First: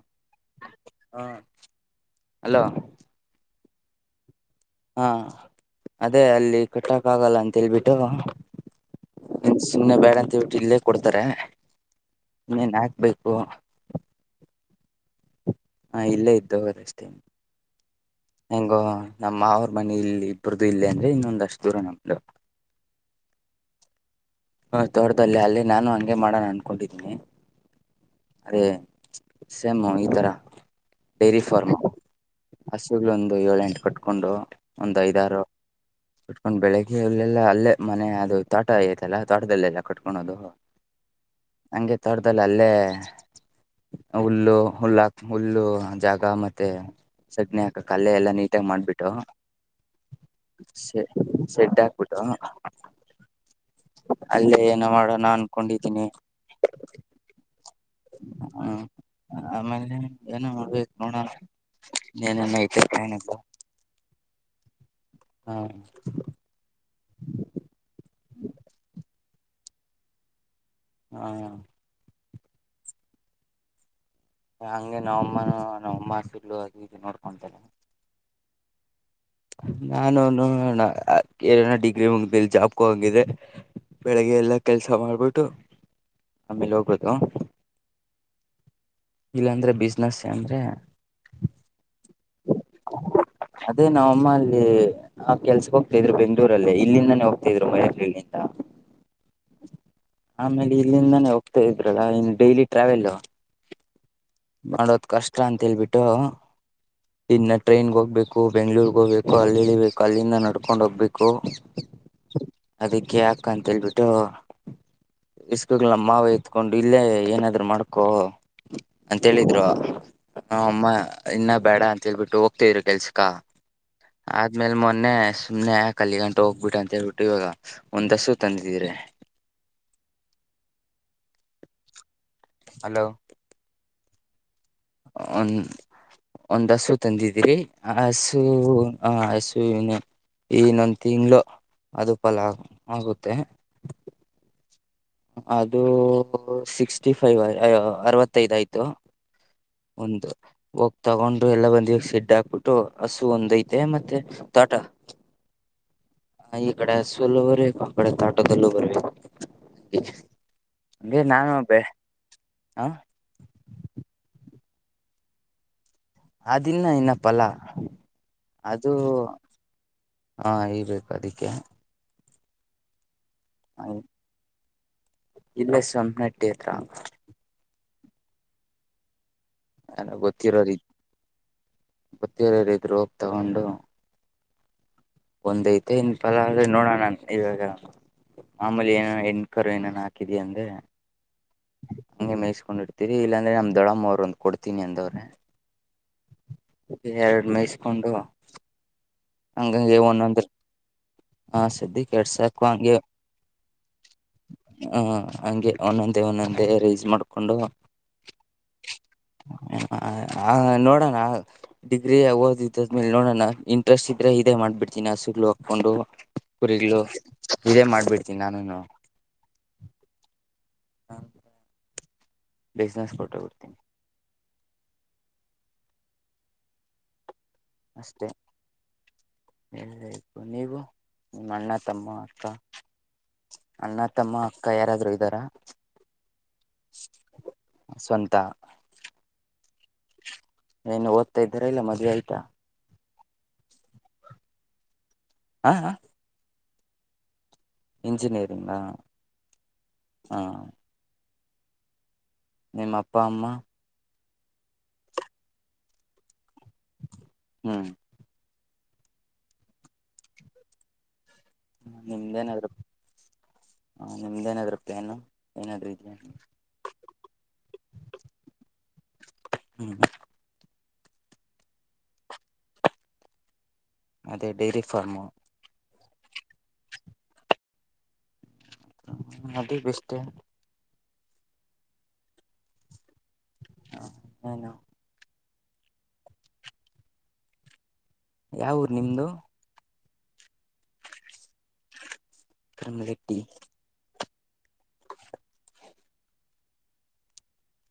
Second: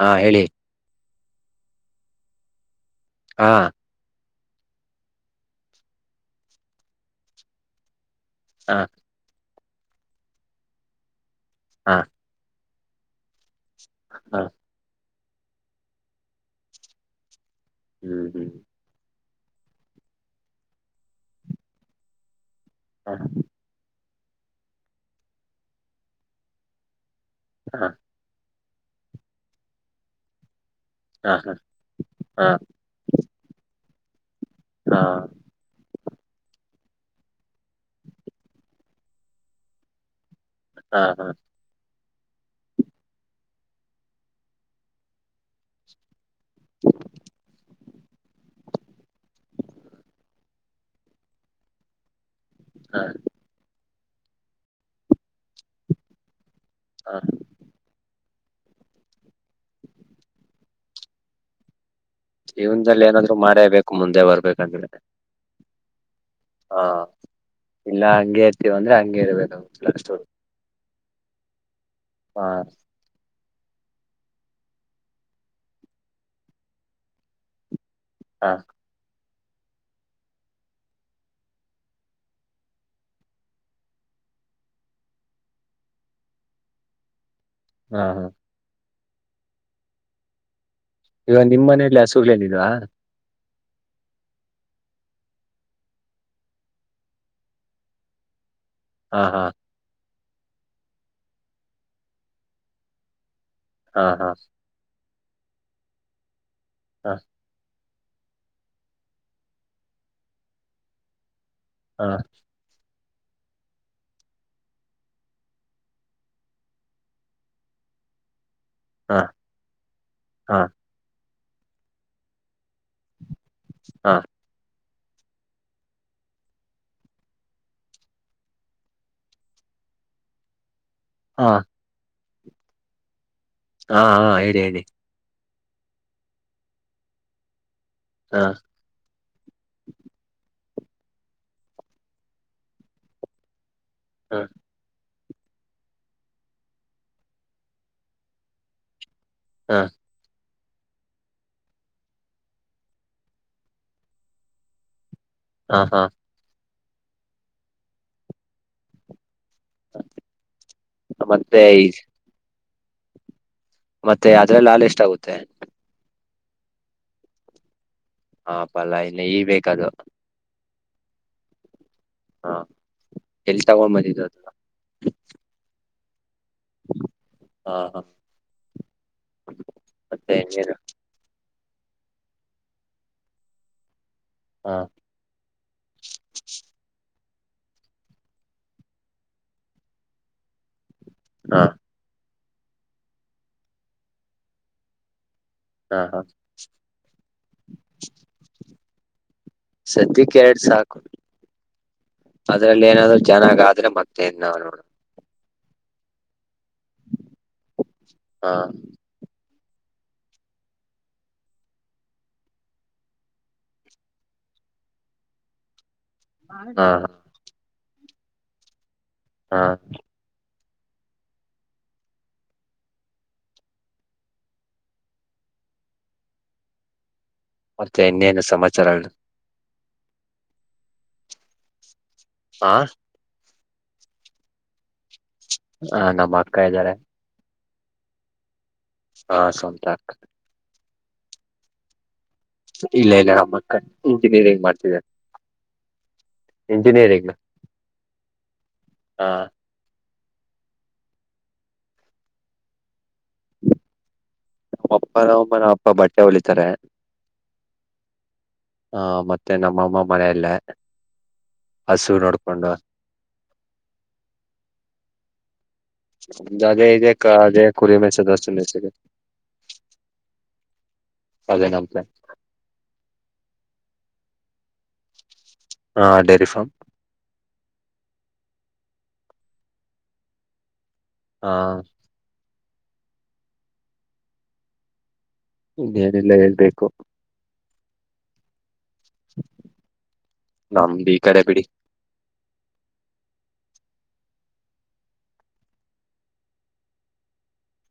ಹಾ ಹೇಳಿ ಹಾ ಹಲೋ ಹಾ ಹಾ ಅದೇ ಅಲ್ಲಿ ಕಟ್ಟಕ್ ಆಗಲ್ಲ ಅಂತೇಳ್ಬಿಟ್ಟು ಹಾ ಸುಮ್ನೆ ಬ್ಯಾಡ ಅಂತೇಳ್ಬಿಟ್ಟು ಇಲ್ಲೇ ಕೊಡ್ತಾರೆ ಹಾ ನೆನ್ ಆಕ್ಬೇಕ್ ಹಾ ಹಾ ಇಲ್ಲೇ ಇದ್ ಹೋಗೋದಷ್ಟೇ ಹ್ಮ್ ಹ್ಮ್ ಎಂಗೋ ನಮ್ ಮಾವವ್ರ್ ಮನೆಲ್ಲಿ ಇಬ್ಬ್ರದು ಇಲ್ಲೆ ಅಂದ್ರೆ ಇನ್ನೊಂದಷ್ಟ್ ದೂರ ನಮ್ದು ಹಾ ಹ ತೋಟ್ದಲ್ಲಿ ಅಲ್ಲಿ ನಾನು ಹಂಗೆ ಮಾಡಣ ಅನ್ಕೊಂಡಿದೀನಿ ಹಾ ಅದೇ ಸೇಮು ಈ ತರ ಹ ಡೈರಿ ಹ ಫಾರ್ಮ ಹ ಹಸುಗ್ಳು ಒಂದು ಏಳ್ ಎಂಟು ಕಟ್ ಕೊಂಡು ಹ ಒಂದು ಐದಾರು ಬಿಟ್ಕೊಂಡ್ ಬೆಳಿಗ್ಗೆ ಇಲ್ಲೆಲ್ಲ ಅಲ್ಲೇ ಮನೆ ಅದು ತಾಟ ಆ ಎಲ್ಲ ತ್ವಾಟದಲ್ಲೆಲ ಕಟ್ಕೊಣೊದು ಹಾ ಹಾ ಹಂಗೆ ತೋಟ್ದಲ್ ಅಲ್ಲೇ ಹುಲ್ಲು ಹುಲ್ಲಾಕ್ ಹುಲ್ಲು ಜಾಗ ಮತ್ ಮತ್ತೆ ಸಗ್ಣೆ ಕಕ್ ಅಲ್ಲೆ ಎಲ್ಲ ನೀಟಾಗ್ ಮಾಡ್ಬಿಟ್ಟು ಸೆ ಸೆಡ್ ಹಾಕ್ಬಿಟ್ಟು ಹ ಅಲ್ಲೇ ಏನೊ ಮಾಡಣ ಕೊಂಡಿದಿನಿ ಹ ಹ್ಮ ಆಮೇಲೆ ಏನ್ ಮಾಡ್ಬೇಕ್ ನೋಡನ ಇವ್ನ್ದಲ್ ಏನಾದ್ರು ಮಾಡೇಬೇಕು ಮುಂದೆ ಬರ್ಬೇಕಂದ್ರೆ ಹ ಹಾ ಇಲ್ಲ ಹಂಗೆ ಇರ್ತೀವ್ ಅಂದ್ರೆ ಹಂಗೆ ಇರೋದೆ [unintelligible] ಹಾ ಹಾ ಹಂಗೆ ನಮ್ ಅಮ್ಮನು ನಮ್ ಅಮ್ಮ ಹಸುಗ್ಳು ಅದು ಇದು ನೊಡ್ಕೊಂತರೆ ಹಾ ನಾನುನು ಅ ಏನನ ಡಿಗ್ರಿ ಮುಗ್ದ್ ಮೇಲ್ ಜಾಬ್ಕ್ ಹೋಕಂಗ್ ಇದೆ ಬೆಳಿಗ್ಗೆ ಎಲ್ಲ ಕೆಲ್ಸ ಮಾಡ್ಬಿಟ್ಟು ಆಮೇಲೆ ಹೋಗೋದು ಹಾ ಹಾ ಇಲ್ಲಾಂದ್ರೆ ಬಿಸ್ನೆಸ್ ಂದ್ರೆ ಇವಾಗ ನಿಮ್ಮ್ ಮನೆಯಲ್ಲಿ ಹಸುಗಳನಿದ್ವಾ ಅದೇ ನಾವ್ ಅಮ್ಮ ಅಲ್ಲಿ ಆ ಕೆಲ್ಸಕ್ಕೆ ಹೋಗ್ತಾ ಇದ್ರು ಬೆಂಗಗಳೂರಲ್ಲೇ ಇಲ್ಲಿಂದಾನೇ ಹೋಗ್ತಾಿದ್ರು ಮೈರಿಲ್ಲಿಿಂದ ಹಾ ಹಾ ಆಮೇಲೆ ಇಲ್ಲಿಂದಾನೇ ಹೋಗ್ತಾ ಇದ್ರಲ್ಲ ಇನ್ ಡೈಲಿ ಟ್ರಾವೆಲ್ ಹಾ ಹಾ ಮಾಡೋದ್ ಕಷ್ಟ ಚತ್ರ ಅಂತ ಹೇಳ್ಬಿಟ್ಟು ಇನ್ನ ಟ್ರೈನ್ಗೋಗಿ ಹೋಗಬೇಕು ಬೆಂಗ್ಳೂರ್ಗ್ ಹೋಗ್ಬೇಕು ಅಲ್ಲಿ ಎಳಿಬೇಕು ಅಲ್ಲಿಂದ ನಡ್ಕೊಂಡ್ ಹೋಗ್ಬೇಕು ಹಾ ಅದಕ್ಕೆ ಯಕ ಅಂತೇಳ್ಬಿಟ್ಟು ಇಸ್ಕಗಳನ ಮಾವ ಎತ್ಕೊಂಡು ಇಲ್ಲೇ ಏನಾದ್ರು ಮಾಡ್ಕೊ ಹಾ ಹಾ ಅಂತ ಹೇಳಿದ್ರು ಹಾ ಅಮ್ಮ ಇನ್ನ ಬೇಡ ಅಂತ ಹೇಳ್ಬಿಟ್ಟು ಹೋಗ್ತಿದ್ರು ಕೆಲ್ಸಕ ಹಾ ಆದ್ಮೇಲೆ ಮೊ ಸುಮ್ನೆ ಸುಮ್ನೆ ಕಲ್ಲಿಗಂಟ ಹೋಗ್ಬಿಟ್ಟ ಅಂತ ಹೇಳಳ್ಬಿಟ್ಟು ಇವಾಗ ಒಂದಸು ತಂದಿದ್ರೆ ಹಾ ಹಲೋ ಹಾ ಹಾ ಹೇಳಿ ಹೇಳಿ ಒನ್ ಒಂದ ಹಸು ತಂದಿದಿರಿ ಆಸು ಹಾ ಹ ಆಸು ಇನೆ ಇನ್ನೊಂದು ತಿಂಗಳು ಅದು ಫಲ ಆಗುತ್ತೆ ಹಾ ಅದು ಸಿಕ್ಸ್ಟಿ ಫೈವ್ ಅರವತ್ತೈದ ಆಯ್ತು ಹಾ ಒಟ ಹೋಗ್ ತಗೊಂಡ್ರು ಎಲ್ಲಾ ಬಂದಿ ಶೆಡ್ ಹಾಕ್ಬಿಟ್ಟು ಹಸು ಒಂದೈತೆ ಮತ್ತೆ ತೋಟ ಹಾ ಹಾ ಈ ಕಡೆ ಸಲುೋ ಬ ಕಡೆ ತಾಟೋದಲು ಬರಬೇಕ ಅಗೆ ಮತ್ತೆ ನಾನುಬ ಈ ಹಾ ಮತ್ತೆ ಅದ್ರಲ್ಲ ಹಾಲ್ ಎಷ್ಟ ಆಗುತ್ತೆ ಅದಿನ್ನ ನಪ್ಪಲ್ಲ ಹಾ ಪಲ್ಲಾ ಇನ್ನು ಈ ಬೇಕದು ಬ ಅದಕ್ಕೆ ಹಾ ಎಲ್ತಾಾಮ ದ ಟ್ಟ ಅನ ಮತ್ತೆ ಗೊತ್ತಿರೋ ರೀ ಏನು ಬತ್ತಿಯರರ ಇದರು ಹೋಗೋಗ ತಗೊಂಡು ಹಾ ಒಂದ ಐತೆ ಇನ್ ಫಲ ಆದ್ರೆ ನೋಡೋಣ ಇವಾಗ ಮಾಮೂಲಿ ಏನ ಹೆಣಕರು ಏನೇನು ಹಾಕಿದಿ ಅಂದ್ರೆ ಹಾ ಹಂಗೆ ಮೇಯಿಸಸ್ಕೊಂಡಿರ್ತೀರಿ ಇಲ್ಲಾರೆ ನಮ್ ದೊಡ್ಡಮ್ಮ ಅವರ್ ಒಂದು ಕೊಡ್ತೀನಿ ಅಂದವ್ರೆ ಹಾ ಹಾ ಎರಡು ಮೈ ಸ್ಕೊಂಡು ಸದ ಕೆರಡು ಸಾಕು ಆ ಸದ್ಯಕ್ಕೆ ಎರಡ್ ಸಾಕು ಅದ್ರಲ್ಲಿ ಹಂಗೆ ಏನಾದ್ರು ಚೆನ್ನಾಗ ಆದ್ರೆ ಮತ್ತೇನ್ ನಾವ್ ನೋಡ ಹ ಹಂಗೆ ಒಂದೊಂದೇ ಒಂದೊಂದ ಅ ರೈಸ್ ಮಾಡ್ಕೊಂಡು ಹಾ ಹ ನೋಡೋಣ ಡಿಗ್ರಿ ಓದಿದ್ದದ್ಮೇಲೆ ನೋಡೋಣ ಇ ಇಂಟ್ರೆಸ್ಟ್ ಇದ್ರೆ ಇದೇ ಮಾಡ್ಬಿಡ್ತೀನೀ ಸುಗ ಹಾಕ್ಕೊಂಡು ಹಾ ಕುರಿಗಳು ಇದೇ ಮಾಡ ಬಿಡ್ತೀ ನಾನುನು ಹಾ ಹ ಬಿಸ್ನೆಸ್ ಕೊಟ್ಟ ಬಿಡ್ತೀನಿ ಮತ್ತೆ ಇನ್ನೇನು ಸಮಾಚಾರಗಳು ಎಬೇಕು ನೀವು ನಿಮ್ಮ ಅಣ್ಣ ತಮ್ಮ ಅಕ್ಕ ಹಾ ಅಣ್ಣ ತಮ್ಮ ಅಕ್ಕ ಯಾರಾದ್ರೂ ಇದ್ದಾರಾ ಹ ನಮ್ಮ ಇದ್ದಾರೆ [inaudible] ಸ್ವಂತ ಹಾ ಸ್ವತ ಅಕ್ಕ ಏನು ಓದ್ತಾ ಇದ್ದಾರಾಲ್ಲ ಮದ್ವೆ ಆಯ್ತಾ ಇಲ್ಲ ಇಲ್ಲ ನಮ್ಮಕ್ಕ ಇಂಜಿನಿಯರಿಂಗ್ ಮಾಡ್ತಿದ್ದಾರೆ ಹಾ ಹ ಇಂಜಿನಿಯರಿಂಗ್ ಇಂಜಿನಿಯರಿಂಗಾ ಹಾ ಹಾ ನಿಮ್ಮ ಅಪ್ಪ ಅಮ್ಮ ನಮ್ಮ ಅಪ್ಪನಮ್ಮ ನಮ್ಮ ಅಪ್ಪ ಬಟ್ಟೆ ಹೊಲಿತಾರೆ ಹ್ಮ್ ಹಾ ಮತ್ತೆ ನಮ್ಮ ಅಮ್ಮ ಮನೆಯಲ್ಲಿ ಯೇ ಹ ನಿಮ್ದೇನಾದ್ರು ಹ ನಿಮ್ದೇನಾದ್ರೂ ಪೇನು ದೆ ಇ ಅ ಕುರಿಯ ಮಯಿಸೊದ ಹ್ಮ್ ಅದೇ ನಮತೆ ಅದೇ ಡೈರಿ ಫಾರ್ಮು ಹಾ ಡೇರಿಫಾಮ್ ಅದು [unintelligible] ಬೆಸ್ಟೆ ಹಾ ಹ ಏನು ಇನ್ನೇನೆಲ್ಲಾ ಹೇಳ್ಬೇಕು ಯಾವ ಊರ್ ನಿಮದು [unintelligible] ನಮ್ಮಂಬ [unintelligible] ಬಿಡಿ [unintelligible]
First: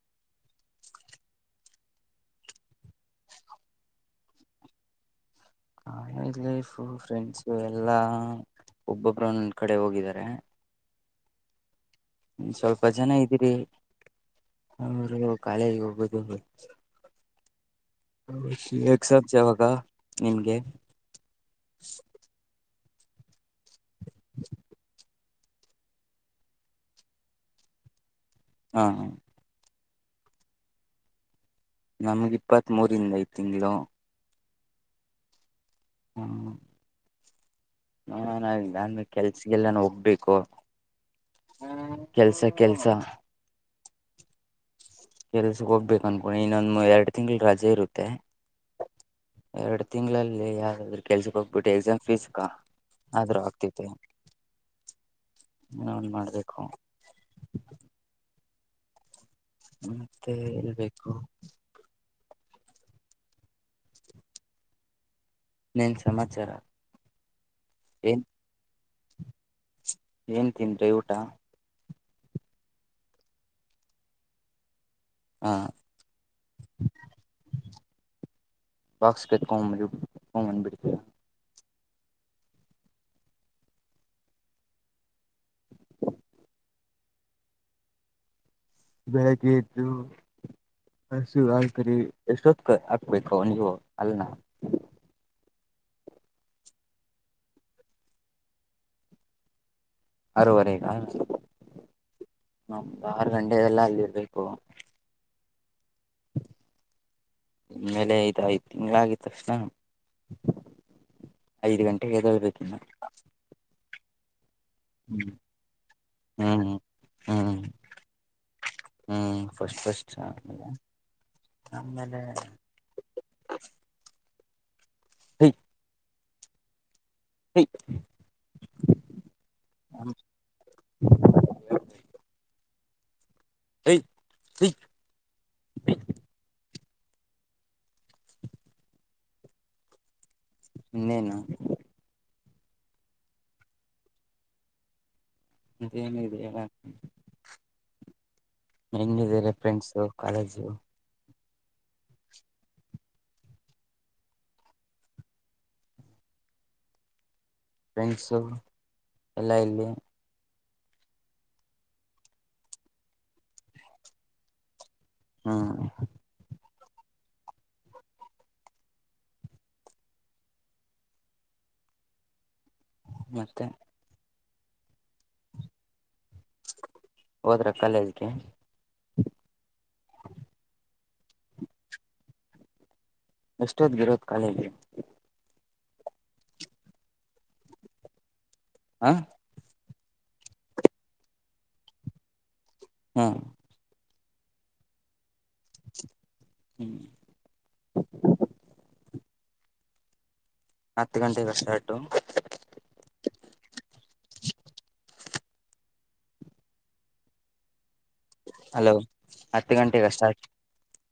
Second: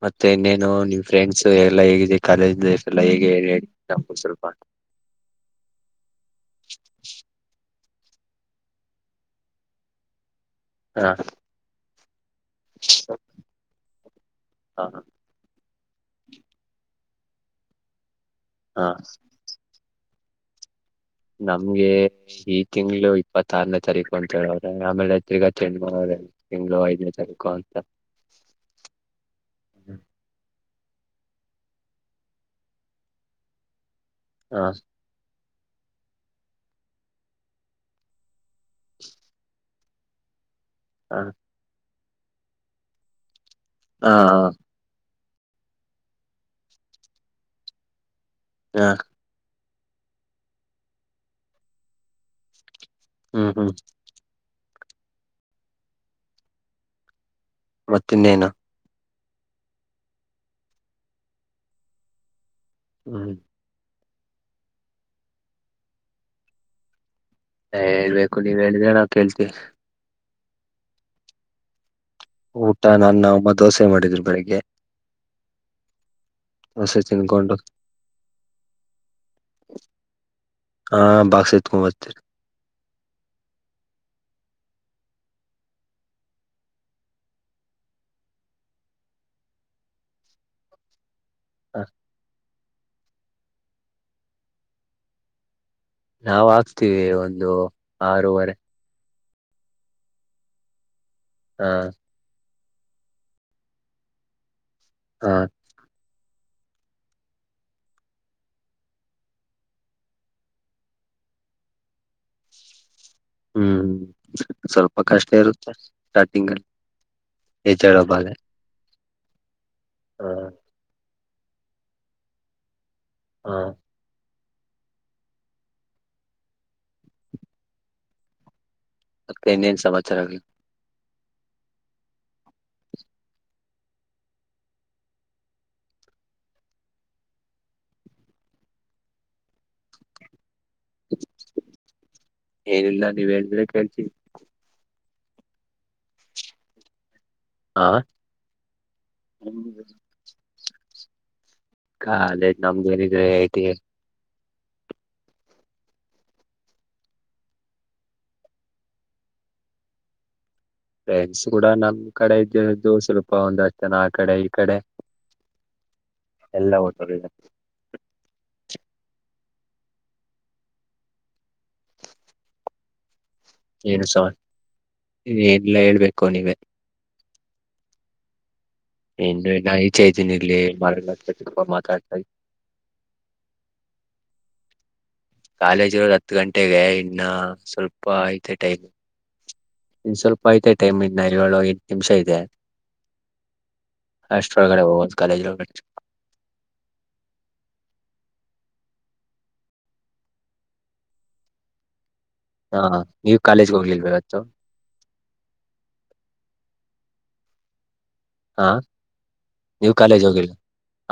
ಮತ್ತೆ ಇನ್ನೇನು ನಿಮ್ ಫ್ರೆಂಡ್ಸ್ ಎಲ್ಲಾ ಹೇಗಿದೆ ಕಾಲೇಜ್ ಲೈಫ್ ಎಲ್ಲಾ ಹೇಗೆ [unintelligible] ಸ್ವಲ್ಪ ಅಂತ [unintelligible] ಫ್ರೆಂಡ್ಸ್ ಎಲ್ಲಾ ಒಬ್ಬೊಬ್ಬರು ಒಂದೊಂದು ಕಡೆ ಹೋಗಿದ್ದಾರೆ ಹಾ ಸ್ವಲ್ಪ ಜನ ಇದ್ದೀರಿ ಹ ಅವರು ಕಾಲೇಜ್ ಹೋಗು [unintelligible] ಹ ಎಕ್ಸಾಮ್ ಯಾವಾಗ ನಿಂಗೆ ನಮ್ಗೆ [unintelligible] ತಿಂಗಳು ಇಪ್ಪತ್ತಾರನೇ ತಾರೀಕು ಅಂತ ಹೇಳವ್ರೆ ಆಮೇಲೆ ತಿರ್ಗ ಚೇಂಜ್ ಮಾಡವ್ರೆ ತಿಂಗ್ಳು [unintelligible] ಐದನೇ ತಾರೀಕು ಅಂತ ಹಾ ಹಾ [unintelligible] ನಮ್ಗೆ ಇಪ್ಪತ್ತ್ ಮೂರಿಂದ ಈ ತಿಂಗಳು ಹ ಹ್ಮ [unintelligible] ನಂದು ಕೆಲ್ಸಿಗೆಲ್ಲಾನು ಹೋಗ್ಬೇಕು ಹಾ ಕೆಲ್ಸ ಕೆಲ್ಸ ಹಾ ಹಾ ಕೆಲ್ಸಕ್ ಹೋಗ್ಬೇಕ ಅನ್ಕೊಂಡಿ ಇನ್ನೊಂದ ಎರಡ್ ತಿಂಗಳು ರಜೆ ಇರುತ್ತೆ ಹಾ ಎರಡು ತಿಂಗಳಲ್ಲಿ ಯಾವ್ದಾದ್ರರು ಕೆಲ್ಸಕ್ ಹೋಗ್ಬಿಟ್ಟು ಎಕ್ಸಾಮ್ ಫೀಸ್ ಕಾ ಆದ್ರೂ ಹ್ಮ್ ಹ್ಮ್ ಆಗ್ತತೆ ನಾವನ್ [unintelligible] ಮಾಡ್ಬೇಕು ಮತ್ತ ಇನ್ನೇನು ಮತ್ತೆ ಹೇಳ್ ಬೇಕು ಹ್ಮ ಇನೇನ್ ಸಮಾಚಾರ ಏನ್ ಹೇಳ್ಬೇಕು ನೀವ್ ಹೇಳಿದ್ರೆ ನಾವು ಕೇಳ್ತಿ [unintelligible] ಏನ್ ತಿಂದರೇ ಊಟಾ ಊಟ ನನ್ನ ಅಮ್ಮ ದೋಸೆ ಮಾಡಿದ್ರು ಬೆಳಿಗ್ಗೆ ಹಾ ದೋಸೆ ತಿನ್ಕೊಂಡು ಬಾಕ್ಸಕ [unintelligible] ಹ [inaudible] ಬೆಳೆಗೆ ಎದ್ದು ಹಲ್ ತರಿ ಎಷ್ಟ ಹ ಹಕ್ಬೇಕು ನೀವು ಅಲ್ನ ನಾವ್ ಹಾಕ್ತೀವಿ ಒಂದು ಆರೂವರೆ ಅರರುವರೆಗ ಹಾ ಆರ ಗಂಡೆಗೆಲ್ಲಾ ಅಲ್ಲಿ ಇರ್ಬೇಕು ಹಾ ಇ ಮೇಲೆ ಐದ ಐದ್ ತಿಂಗಳಗಿದ ತಕ್ಷಣ ಐದ್ ಗಂಟೆಗೆ ಎದಳ್ಬೇಕಿ ಇನ್ನ ಹ್ಮ್ ಸ್ವಲ್ಪ ಕಷ್ಟ ಇರುತ್ತೆ ಸ್ಟಾರ್ಟಿಂಗಲ್ಲಿ ಹ್ಮ್ ಹ್ಮ್ ಹೆಜಬಾಗ ಹ್ಮ್ ಫಸ್ಟ್ ಫಸ್ಟ್ ಹ ಆಮೇಲೆ ಆಮೇಲೆ ಹಾ [inaudible] ಹ್ಮ ಮತ್ತೆ ಇನ್ನೇನ್ ಸಮಾಚಾರ ಆಲಿ ಈ ನ ನ ಏನಿಲ್ಲ ನೀವ್ ಹೇಳಿದ್ರೆ ಕೇಳ್ತೀ ಅೇನಿದೆಲ್ಲ ಹಾ ಹೆಂಗಿದ್ದೀರೆ ಫ್ರೆಂಡ್ಸ ಕಾಲೇಜು ಕ ಅದೇ ನಮ್ದೇಏನಿದ್ರೆ ತಿ ಫ್ರೆಂಡ್ಸು ಎಲ್ಲ ಇಲ್ಲಿ ಫ್ರೆಂಡ್ಸ್ ಕೂಡ ನಮ್ ಕಡೆ ಇದ್ದರದು ಸ್ವಲ್ಪ ಒಂದ ಅಷ್ಟನ ಆ ಕಡೆ ಈ ಕಡೆ ಹಾ ಎಲ್ಲಾ ೋಟೋಗ ಹ್ಮ ಏನು ಸವಲ್ ಎಲ್ಲಾ ಹೇಳ್ಬೇಕು ಕೊಣಿವೆ ಹೋದ್ರ ಕಾಲೇಜ್ಗೆ ಇನ್ನು ನಾ ಈಚೆ ಇದತೀನಿ ಇಲ್ಲಿ ಮರ ಪ ಮಾತಾಡ್ತ ಎಷ್ಟೊದ್ ಗಿರೋದ್ ಕಾಲಲಿ ಕಾಲೇಜ್ ಇರೋದು್ ಹತ್ತು ಗಂಟೆಗೆ ಇನ್ನ ಸ್ವಲ್ಪ ಆಯ್ತ [inaudible] ಹ ಇ ಸ್ವಲ್ಪ ಐತೆ ಟೈಮ್ ಇ ನಲ್ಲಿಏಳು ಎಂಟು ನಿಮಿಷ ಇದೆ ಹ್ಮ್ ಅಷ್ಟೊಳಗಡೆ ಒಂದು ಕಾಲೇಜ್ ಒಳಗಡೆ ಹ್ಮ್ ಹತ್ತು ಗಂಟೆೆಗೆಷ್ಟಾರ್ಟು ಹಾ ನೀವ ಕಾಲೇಜ್ಗೆ ಹೋಗ್ಿಲ್ಬೇಕತ್ತು ಹಲೋ ಹತ್ತು ನೀವ್ ಗಂಟೆಗ ಕಾಲೇಜ್ ಸಾರ್ಟ ಹೋಗಿಲ್ವಾ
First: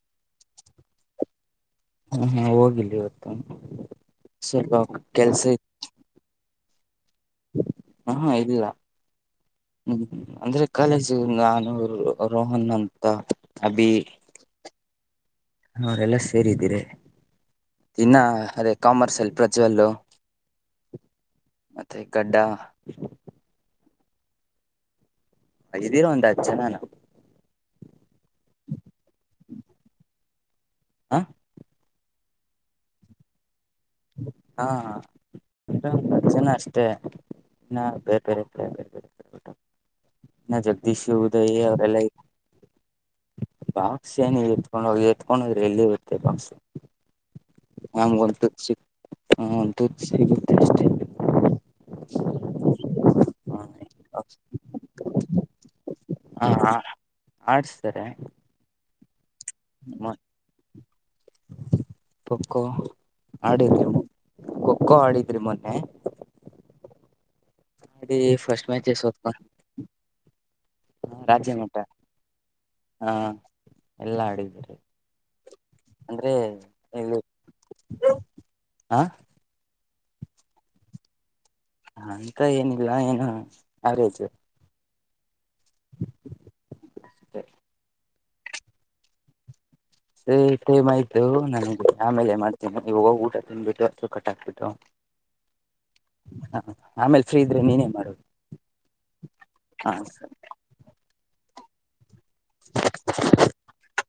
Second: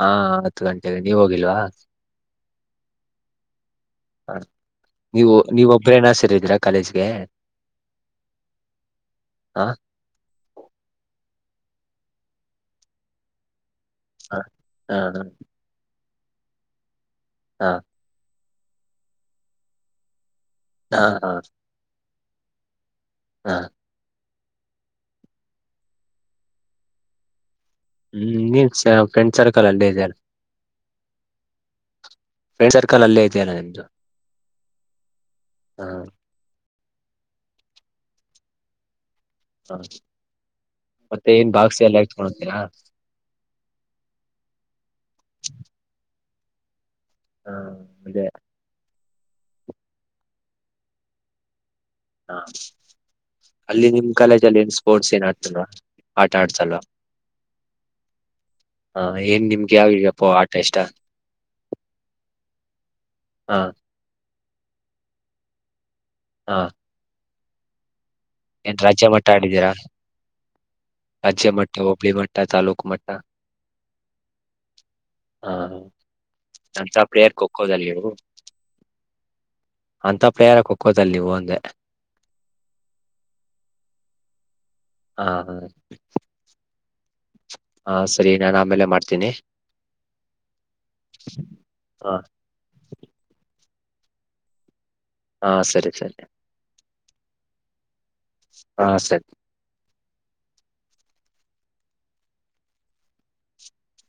ಹಾ ಹತ್ತು ಗಂಟೆಗೆ ನೀವ ಹೋಗಿಲ್ವಾ ಹ್ಮ ಹಾ ಹೋಗಿಲ್ಲ ಇವತ್ತು ಹ ಸ್ವಲ್ಪ ಕೆಲ್ಸ ಇತ್ತು ಕಾಲೇಜ್ ಹಾ ಇಲ್ಲ ಹಾ ಹ್ಮ್ ಅಂದ್ರೆ ಕಾಲೇಜು ರೋಹನ್ ಅಂತ ಅಭಿ ಹ ಹ್ಮ ಹ ಅವರೆಲ್ಲ ಸೇರಿದ್ದೀರ ತಿನ್ನ ಅದೇ ಕಾಮರ್ಸಲ್ ಪ್ರಜ್ವಲ್ಲ್ ಹಾ ಹಾ ಹಾ ಹಗ್ದೀರ ಒಂದು ಹತ್ತು ಜನಾನು ಹ್ಮ್ ನೀನ್ ಫ್ರೆಂಡ್ ಸರ್ಕಲ್ ಅಲ್ಲೇ ಇದ್ದಾರೆ ಆ ಫ್ರೆಂಡ್ ಸರ್ಕಲ್ ಅಲ್ಲೇ ಇದೆಯಲ್ಲಾ ನಿಮ್ದು ಹಾ ಹಾ ಹತ್ಜನ ಅಷ್ಟೆ ಹಾ ಬೇರ್ ಬೇರ್ ಬ ಹಾ ಮತ್ತೆ ಏನ್ ಉದಯ್ ಭಾಗಸ ಎಲ್ಲ ಅವರೆಲ್ಲ ಎತ್ಕಂಡೊಗ್ತೀರಾ ಬಾಕ್ಸ್ ಏನ ಎತ್ಕೊಂಡು ಹೋಗಿ ಎತ್ಕೊಂಡುೋದ್ರ ಎಲ್ಲಿ ಇರುತ್ತೆ ಬಾಕ್ಸ್ ಹಾ ಅದೇ ಹಾ ದು ಸಿಗುತ್ತೆ ಅಷ್ಟೇ ಹಾ ಅಲ್ಲಿ ನಿಮ್ಮ ಹ ಕಾಲೇಜಲ್ಲಿ ಏನ್ ಸ್ಪೋರ್ಟ್ಸ್ ಏನ್ [unintelligible] ಹಾ ಆಡ್ಸಲ್ವಾ ಆಡ್ಸ್ತಾರೆ ಹಾ ಏನ್ ನಿಮ್ಗೆ ಮ ಆಾವಪ್ಪ ಆಟ ಇಷ್ಟ ಹಾ ಖೋ ಖೋ ಆಡಿದ್ರಿ ಮೊನ್ನೆ ಹಾ ಆಡಿ ಫಸ್ಟ್ ಏನ್ ಮ್ಯಾಚ್ ರಾಜ್ಯ ಮಟ್ಟ ಸೋತ್ಕೊಂಡ್ ಆಡಿದ್ದೀರಾ ರಾಜ್ಯ ಮಟ್ಟ ಹೋಬಳಿ ಮಟ್ಟ ತಾಲೂಕು ಮಟ್ಟ ಹ ಎಲ್ಲಾ ಆಡಿದ್ರಿ ಹ ಅಂದ್ರೆ ನನ್ ಇಲ್ಲಿ ಪ್ಲೇಯರ್ ಖೋಖೋದಲ್ಲಿ ಹ ಅಂತ ಪ್ಲೇಯರ ಖೊಖೋದಲ್ಲಿ ನೀವು ಅಂದೆ ಅಂತ ಏನಿಲ್ಲ ಏನು ಅವರೇಜು ಹಾ ಹಾ ಸರಿ ಹಾ ಸರಿ ನಾನ್ ಆಮೇಲೆ ಮಾಡ್ತೀನಿ ಸ್ ಟೇಮ್ ಆಯ್ತು ನನಗೆ ಹ ಆಮೇಲೆ ಮಾಡ್ತೀನಿ ಈವೋಗೊಗಿ ಊಟ ತಿನ್ಬಿಟ್ಟು ಕಟ್ಟಾಗ್ತಿತೊ ಹಾ ಸರಿ ಸರಿ ಹ ಆಮೇಲೆ ಫ್ರೀ ಇದ್ರೆ ನೀನೇ ಮಾಡೋದು ಹಾ ಸರಿ ಹ [unintelligible]